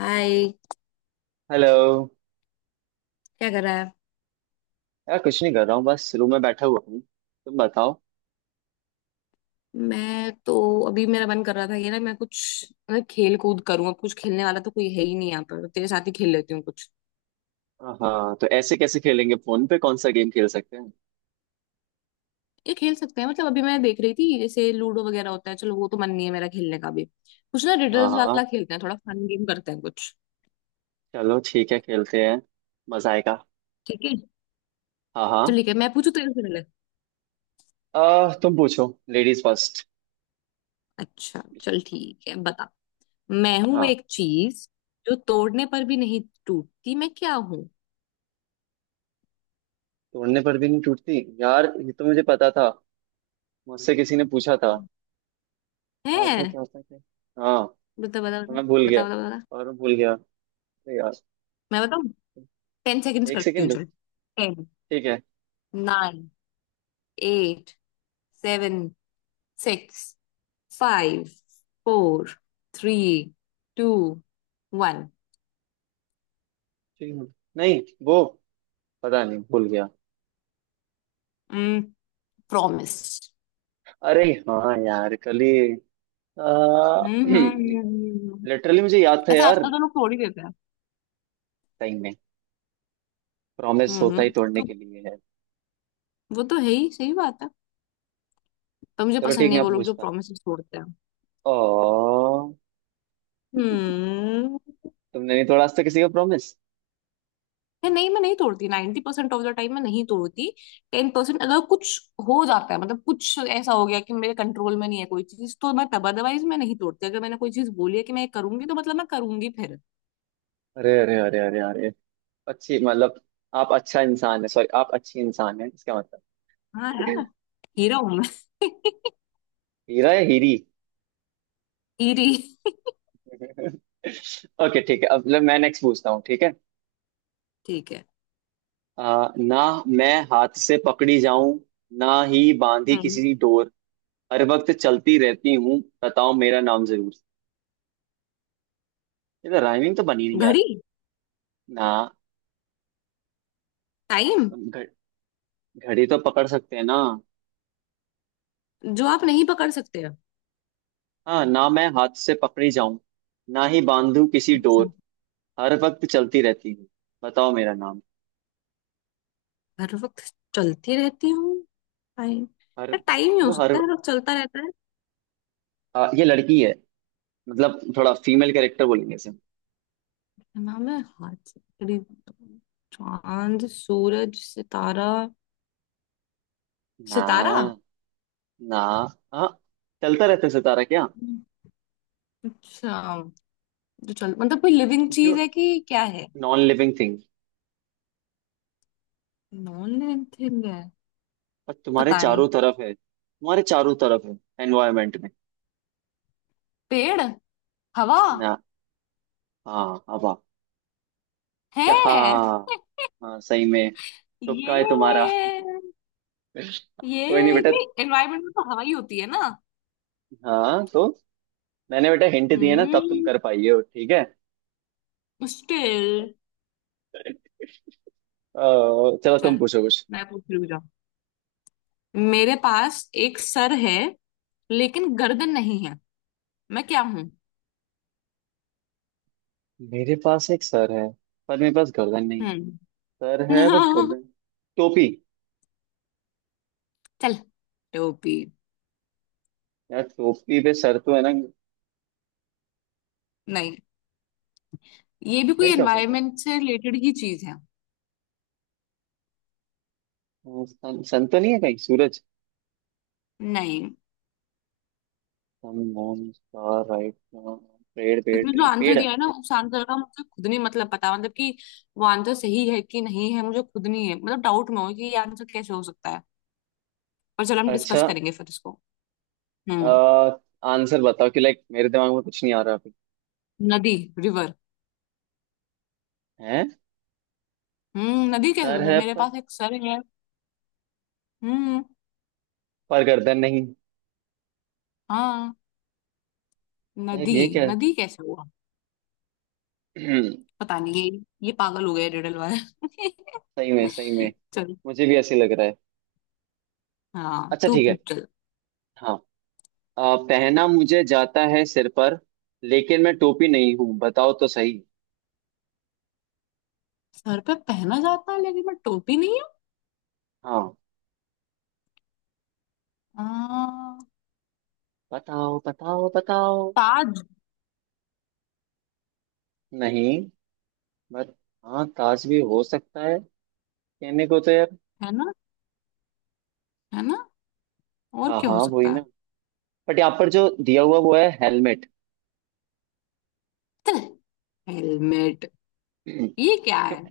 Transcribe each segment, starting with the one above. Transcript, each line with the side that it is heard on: left: हाय।
right: Hello.
left: क्या कर रहा है?
right: यार कुछ नहीं कर रहा हूँ, बस रूम में बैठा हुआ हूँ। तुम बताओ।
left: मैं तो अभी मेरा मन कर रहा था ये ना मैं कुछ मतलब खेल कूद करूँ। अब कुछ खेलने वाला तो कोई है ही नहीं यहाँ पर, तेरे साथ ही खेल लेती हूँ कुछ।
right: हाँ, तो ऐसे कैसे खेलेंगे? फोन पे कौन सा गेम खेल सकते हैं?
left: ये खेल सकते हैं, मतलब अभी मैं देख रही थी जैसे लूडो वगैरह होता है, चलो वो तो मन नहीं है मेरा खेलने का भी। कुछ ना
right: हाँ
left: रिडल्स वाला
right: हाँ,
left: खेलते हैं, थोड़ा फन गेम करते हैं कुछ।
right: चलो ठीक है, खेलते हैं। मजा आएगा।
left: ठीक है।
right: हाँ
left: चल
right: हाँ।
left: ठीक है, मैं पूछू तेरे से पहले।
right: तुम पूछो। Ladies first.
left: अच्छा चल ठीक है, बता। मैं हूँ
right: हाँ,
left: एक चीज जो तोड़ने पर भी नहीं टूटती, मैं क्या हूँ?
right: तोड़ने पर भी नहीं टूटती? यार, ये तो मुझे पता था। मुझसे किसी ने पूछा था। क्या था,
left: है।
right: क्या था, क्या? हाँ। तो
left: बता बता बता।
right: मैं भूल गया।
left: बता बता बता।
right: और मैं भूल गया। अरे यार,
left: मैं बताऊँ? 10 सेकेंड्स
right: एक
left: करती हूँ
right: सेकेंड।
left: चल। 10।
right: ठीक है।
left: 9। 8। 7। 6। 5। 4। 3। 2। 1।
right: ठीक है। नहीं, वो पता नहीं, भूल गया।
left: प्रॉमिस।
right: अरे हाँ यार, कल ही,
left: हम्म हम्म
right: लिटरली मुझे याद था
left: वैसे
right: यार।
left: आजकल तो लोग छोड़ ही देते हैं।
right: टाइम में प्रॉमिस होता ही तोड़ने
left: तो
right: के लिए है।
left: वो तो है ही, सही बात है। पर मुझे
right: चलो
left: पसंद
right: ठीक,
left: नहीं
right: मैं
left: वो
right: अब
left: लोग जो
right: पूछता।
left: प्रॉमिस तोड़ते हैं।
right: ओ,
left: हम्म।
right: तुमने नहीं तोड़ा आज तक किसी का प्रॉमिस?
left: है नहीं, मैं नहीं तोड़ती। 90 परसेंट ऑफ द टाइम मैं नहीं तोड़ती। 10% अगर कुछ हो जाता है, मतलब कुछ ऐसा हो गया कि मेरे कंट्रोल में नहीं है कोई चीज, तो मैं तब, अदरवाइज मैं नहीं तोड़ती। अगर मैंने कोई चीज बोली है कि मैं ये करूंगी, तो मतलब मैं करूंगी फिर।
right: अरे अरे अरे अरे अरे, अच्छी मतलब, आप अच्छा इंसान है, सॉरी, आप अच्छी इंसान है इसका मतलब।
left: हाँ यार, हीरा हूं मैं।
right: हीरा या हीरी?
left: हीरी।
right: ओके ठीक है, अब मैं नेक्स्ट पूछता हूँ, ठीक है?
left: ठीक है।
right: ना मैं हाथ से पकड़ी जाऊं, ना ही बांधी
left: हम्म।
right: किसी डोर, हर वक्त चलती रहती हूँ, बताओ मेरा नाम जरूर। ये तो राइमिंग तो बनी नहीं यार।
left: घड़ी।
right: ना।
left: टाइम।
right: घ- घड़ी तो पकड़ सकते हैं ना?
left: जो आप नहीं पकड़ सकते।
right: हाँ, ना मैं हाथ से पकड़ी जाऊं, ना ही बांधू किसी
left: अच्छा।
right: डोर, हर वक्त चलती रहती हूँ, बताओ मेरा नाम।
left: हर वक्त चलती रहती हूँ। टाइम।
right: हर,
left: टाइम ही हो
right: वो हर
left: सकता है, हर वक्त चलता रहता है।
right: ये लड़की है, मतलब थोड़ा फीमेल कैरेक्टर बोलेंगे इसे।
left: ना मैं हाथ से पकड़ी-, चांद सूरज सितारा। सितारा।
right: ना। ना। हाँ, चलता रहता है सितारा क्या?
left: अच्छा, तो चल मतलब कोई लिविंग
right: जो,
left: चीज है कि क्या है?
right: Non living thing.
left: Non living thing है।
right: और तुम्हारे
left: पता नहीं।
right: चारों तरफ है, तुम्हारे चारों तरफ है, एनवायरमेंट में।
left: पेड़। हवा
right: ना। हाँ हवा। क्या,
left: है?
right: हाँ? हाँ, सही में। तुक्का है तुम्हारा।
left: ये ये
right: कोई नहीं बेटा।
left: नहीं एनवायरनमेंट में तो हवा ही होती है ना।
right: हाँ तो, मैंने बेटा हिंट दिए ना तब तुम
left: हम्म।
right: कर पाई हो, ठीक है।
left: स्टिल।
right: अ, चलो तुम
left: चल
right: पूछो कुछ।
left: मैं पूछ रही हूँ जा। मेरे पास एक सर है लेकिन गर्दन नहीं है, मैं क्या हूं?
right: मेरे पास एक सर है पर मेरे पास गर्दन नहीं है।
left: हम्म।
right: सर है बट गर्दन। टोपी।
left: चल। टोपी
right: यार, टोपी पे सर तो है ना?
left: नहीं, ये भी कोई
right: फिर क्या हो सकता है?
left: एनवायरनमेंट से रिलेटेड ही चीज है।
right: सन, सन तो नहीं है कहीं? सूरज।
left: नहीं,
right: सन मून स्टार राइट। पेड़ पेड़
left: उसमें जो
right: ट्री,
left: आंसर
right: पेड़ है?
left: दिया है ना उस आंसर का मुझे खुद नहीं मतलब पता, मतलब कि वो आंसर सही है कि नहीं है मुझे खुद नहीं है, मतलब डाउट में हो कि ये आंसर कैसे हो सकता है। पर चलो हम
right: अच्छा।
left: डिस्कस करेंगे फिर इसको। हम्म।
right: आंसर बताओ कि, लाइक, मेरे दिमाग में कुछ नहीं आ रहा अभी।
left: नदी। रिवर।
right: है?
left: हम्म, नदी कैसे
right: सर
left: होता है
right: है
left: मेरे
right: पर
left: पास एक सर है? हम्म।
right: पर गर्दन नहीं।
left: हाँ।
right: यार
left: नदी।
right: ये क्या
left: नदी कैसे हुआ?
right: है?
left: पता नहीं ये, ये पागल हो गया रिडल वाला।
right: सही में, सही में।
left: चल।
right: मुझे भी ऐसे लग रहा है।
left: हाँ
right: अच्छा
left: तू
right: ठीक है।
left: पूछ चल।
right: हाँ। पहना मुझे जाता है सिर पर लेकिन मैं टोपी नहीं हूँ, बताओ तो सही।
left: सर पे पहना जाता है लेकिन मैं टोपी नहीं हूँ।
right: हाँ,
left: हाँ,
right: बताओ बताओ बताओ।
left: ताज।
right: नहीं। बट हाँ, ताज भी हो सकता है, कहने को तो यार।
left: है ना? है ना? और
right: हाँ
left: क्या
right: हाँ
left: हो
right: वही
left: सकता है?
right: ना। बट यहाँ पर जो दिया हुआ वो है हेलमेट।
left: हेलमेट?
right: क्यों?
left: ये क्या है?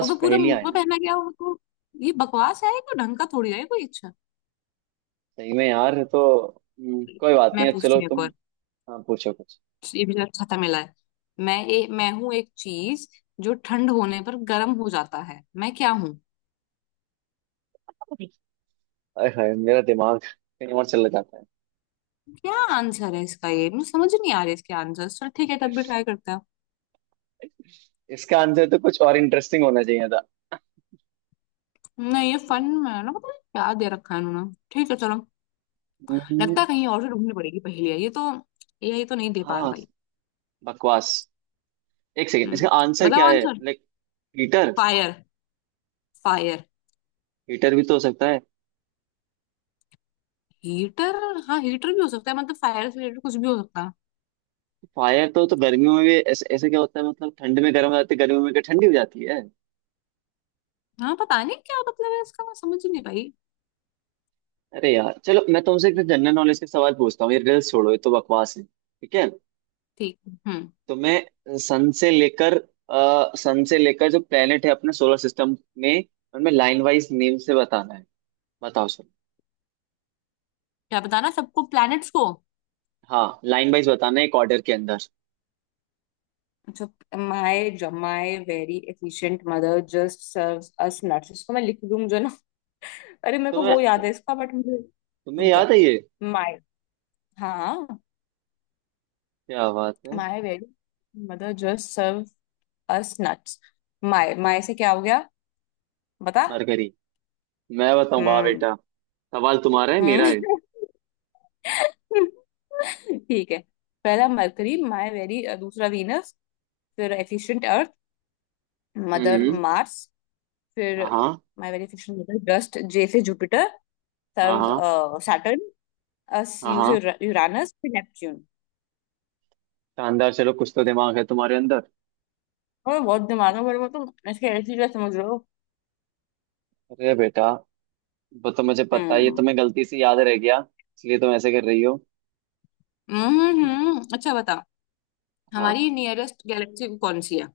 left: वो तो पूरा मुंह
right: पहेलियां है
left: पे
right: ना।
left: पहना गया वो तो। ये बकवास है, कोई ढंग का थोड़ी है कोई अच्छा।
right: सही में यार। तो कोई बात नहीं,
left: मैं
right: अब
left: पूछती
right: चलो
left: हूँ एक
right: तुम।
left: और,
right: हाँ, पूछो कुछ।
left: ये भी जरा अच्छा था मिला है। मैं हूं एक चीज जो ठंड होने पर गर्म हो जाता है, मैं क्या हूँ?
right: अरे हाय, मेरा दिमाग कहीं और चला जाता
left: क्या आंसर है इसका? ये मुझे समझ नहीं आ रहा है इसके आंसर। चल ठीक है, तब भी ट्राई करते हैं।
right: है। इसका आंसर तो कुछ और इंटरेस्टिंग होना चाहिए था।
left: नहीं ये फन में है ना, पता नहीं क्या दे रखा है इन्होंने, ठीक है चलो।
right: हम्म,
left: लगता है कहीं और से ढूंढनी पड़ेगी पहेलियाँ ये तो, यही तो नहीं दे पा रहा
right: हाँ,
left: भाई।
right: बकवास। एक सेकेंड, इसका
left: हम्म।
right: आंसर क्या
left: बताओ
right: है?
left: Answer.
right: Like, heater.
left: Fire. Fire.
right: Heater भी तो हो सकता है।
left: हीटर। हाँ हीटर भी हो सकता है, मतलब फायर से रिलेटेड कुछ भी हो सकता है।
right: फायर तो गर्मियों में भी ऐसे ऐसे क्या होता है? मतलब ठंड में गर्म हो जाती है, गर्मियों में क्या ठंडी हो जाती है?
left: हाँ पता नहीं क्या मतलब है इसका, मैं समझ ही नहीं पाई।
right: अरे यार, चलो मैं तुमसे एक जनरल नॉलेज के सवाल पूछता हूँ, ये रिल्स छोड़ो, ये तो बकवास है, ठीक है?
left: ठीक। हम्म।
right: तो मैं सन से लेकर, सन से लेकर जो प्लेनेट है अपने सोलर सिस्टम में, उनमें लाइन वाइज नेम से बताना है। बताओ सर।
left: क्या बताना, सबको प्लैनेट्स को?
right: हाँ, लाइन वाइज बताना है, एक ऑर्डर के अंदर।
left: अच्छा। My my very efficient mother just serves us nuts, इसको मैं लिख दूं जो ना। अरे मेरे को
right: तुम्हें
left: वो याद
right: तु,
left: है इसका, बट मुझे
right: तुम्हें
left: रुक जा।
right: याद है ये?
left: माय। हाँ।
right: क्या बात है।
left: My very mother just serve us nuts. My my से क्या हो गया? बता।
right: मरकरी। मैं बताऊं? वाह
left: हम्म
right: बेटा। सवाल तुम्हारा है मेरा
left: हम्म।
right: है।
left: ठीक है। पहला मरकरी, माय वेरी दूसरा वीनस, फिर efficient Earth, mother
right: hmm.
left: Mars, फिर
right: हाँ हाँ।
left: My very efficient mother just, J से जुपिटर,
right: हाँ
left: सर्व सैटर्न, अस
right: हाँ।
left: यू से
right: हाँ।
left: यूरानस, फिर नेपच्यून।
right: शानदार, चलो कुछ तो दिमाग है तुम्हारे अंदर।
left: और बहुत दिमाग है, बड़े तुम इसके ऐसी क्या समझ रहे हो।
right: अरे बेटा, वो तो मुझे पता है, ये
left: हम्म
right: तुम्हें गलती से याद रह गया इसलिए तुम ऐसे कर रही हो।
left: अच्छा बता।
right: हाँ,
left: हमारी नियरेस्ट गैलेक्सी कौन सी है?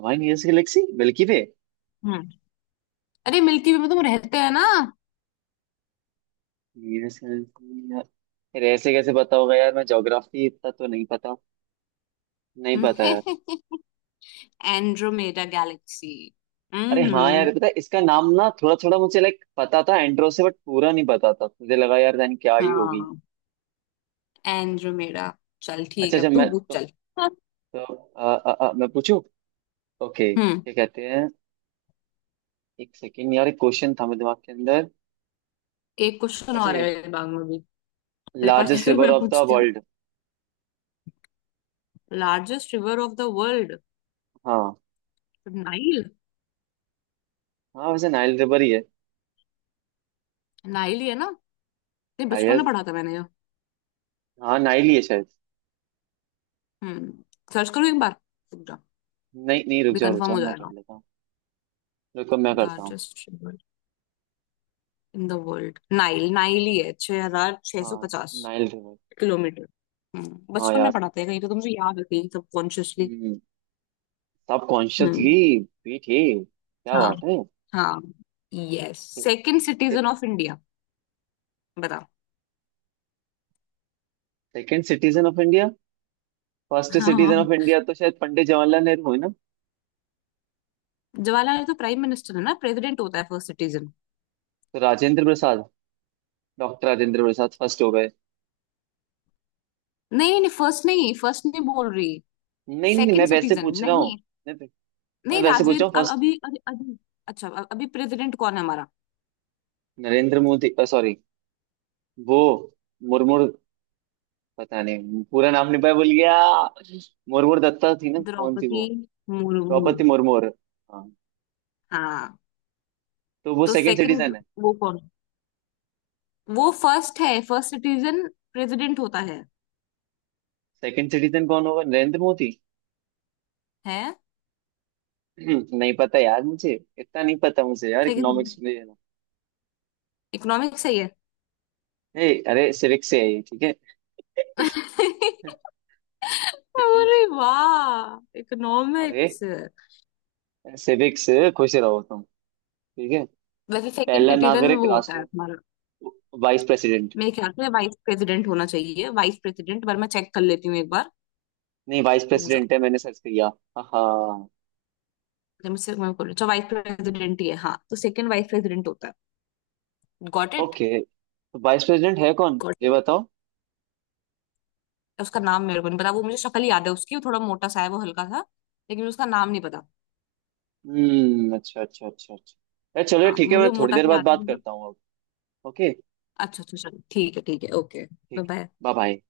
right: हमारी नियरेस्ट गैलेक्सी मिल्की वे।
left: हम्म। अरे मिल्की वे में तुम रहते हैं ना।
right: नियरेस्ट गैलेक्सी यार, फिर ऐसे कैसे पता होगा यार? मैं ज्योग्राफी इतना तो नहीं पता। नहीं पता यार।
left: Andromeda galaxy.
right: अरे हाँ
left: हम्म।
right: यार, पता है इसका नाम ना, थोड़ा थोड़ा मुझे, लाइक, पता था एंड्रो से, बट पूरा नहीं पता था, मुझे लगा यार जान क्या ही होगी।
left: हाँ एंड्रोमेडा। चल ठीक
right: अच्छा
left: है,
right: अच्छा,
left: तू
right: मैं
left: पूछ चल।
right: तो अ, अ, अ, मैं पूछूं। ओके
left: हम्म।
right: क्या कहते हैं? एक सेकेंड यार, एक क्वेश्चन था मेरे दिमाग के अंदर।
left: एक क्वेश्चन
right: अच्छा
left: और है
right: ये,
left: मेरे दिमाग में भी, तेरे पास है
right: लार्जेस्ट
left: तो
right: रिवर
left: मैं
right: ऑफ द
left: पूछती हूँ।
right: World.
left: Largest river of the world?
right: हाँ,
left: नाइल।
right: हाँ, वैसे नाइल रिवर ही है।
left: नाइल ही है ना? ये बचपन में
right: हाईएस्ट।
left: पढ़ा था मैंने ये।
right: हाँ, नाइल ही है शायद।
left: हम्म। सर्च करूँ एक बार, रुक जा,
right: नहीं नहीं, रुक
left: भी
right: जाओ रुक
left: कंफर्म
right: जाओ,
left: हो
right: मैं कर
left: जाएगा।
right: लेता हूँ। रुको मैं करता हूँ।
left: Largest river in the world. Nile. Nile ही है। छह हजार छह सौ
right: हाँ,
left: पचास
right: नाइल रिवर।
left: किलोमीटर हम्म।
right: हाँ
left: बचपन में
right: यार,
left: पढ़ाते हैं कहीं तो, तुमसे याद है कहीं सब कॉन्शियसली।
right: सब
left: हम्म।
right: कॉन्शियसली। पीठ ही क्या
left: हाँ।
right: बात
left: हाँ। यस। सेकंड
right: है।
left: सिटीजन ऑफ इंडिया, बताओ।
right: Second citizen of India. First citizen
left: हाँ।
right: ऑफ इंडिया तो शायद पंडित जवाहरलाल नेहरू हुए ना।
left: जवाहरलाल नेहरू तो प्राइम मिनिस्टर है ना, प्रेसिडेंट होता है फर्स्ट सिटीजन।
right: तो राजेंद्र प्रसाद, डॉक्टर राजेंद्र प्रसाद फर्स्ट हो गए।
left: नहीं नहीं नहीं फर्स्ट नहीं, फर्स्ट नहीं बोल रही।
right: नहीं नहीं, मैं
left: सेकंड
right: वैसे
left: सिटीजन।
right: पूछ रहा हूँ।
left: नहीं
right: नहीं, मैं
left: नहीं
right: वैसे पूछ रहा
left: राजवीर,
right: हूँ
left: अब
right: फर्स्ट।
left: अभी अभी अभी अच्छा अभी प्रेसिडेंट कौन है हमारा?
right: नरेंद्र मोदी, सॉरी। वो मुर्मू, पता नहीं पूरा नाम नहीं पता, भूल गया। मुर्मू दत्ता थी ना, कौन थी
left: द्रौपदी
right: वो?
left: मुर्मू।
right: द्रौपदी मुर्मू हाँ,
left: हाँ।
right: तो वो
left: तो
right: सेकंड
left: सेकंड?
right: सिटीजन है।
left: वो कौन? वो फर्स्ट है, फर्स्ट सिटीजन, प्रेसिडेंट होता है।
right: सेकंड सिटीजन कौन होगा, नरेंद्र मोदी?
left: है।
right: नहीं पता यार मुझे, इतना नहीं पता मुझे यार,
left: सेकंड।
right: इकोनॉमिक्स में है ना।
left: इकोनॉमिक्स सही है।
right: अरे सिविक्स से है ये, ठीक है। सिक्किम-
left: अरे वाह,
right: अरे
left: इकोनॉमिक्स।
right: सिविक से खुश रहो तुम, ठीक है।
left: वैसे सेकंड
right: पहला
left: सिटीजन
right: नागरिक
left: वो होता है
right: राष्ट्र,
left: हमारा,
right: वाइस प्रेसिडेंट।
left: मेरे ख्याल से वाइस प्रेसिडेंट होना चाहिए। वाइस प्रेसिडेंट, पर मैं चेक कर लेती हूँ एक बार,
right: नहीं, वाइस
left: रुक जाओ।
right: प्रेसिडेंट है, मैंने सर्च किया। हाँ।
left: जब मुझसे मैं बोलूँ। अच्छा वाइस प्रेसिडेंट ही है, हाँ। तो सेकंड वाइस प्रेसिडेंट होता है। Got it.
right: ओके, तो वाइस प्रेसिडेंट है कौन,
left: गॉट
right: ये
left: इट।
right: बताओ।
left: उसका नाम मेरे को नहीं पता, वो मुझे शक्ल याद है उसकी, वो थोड़ा मोटा सा है वो, हल्का सा। लेकिन उसका नाम नहीं पता।
right: हम्म, अच्छा अच्छा अच्छा अच्छा। अरे चलो
left: हाँ वो
right: ठीक है,
left: मुझे
right: मैं थोड़ी
left: मोटा
right: देर
left: सा
right: बाद
left: याद है,
right: बात
left: मतलब।
right: करता हूँ अब। ओके।
left: अच्छा अच्छा चलो ठीक है, ठीक है, ओके।
right: ठीक है।
left: बाय।
right: Bye bye.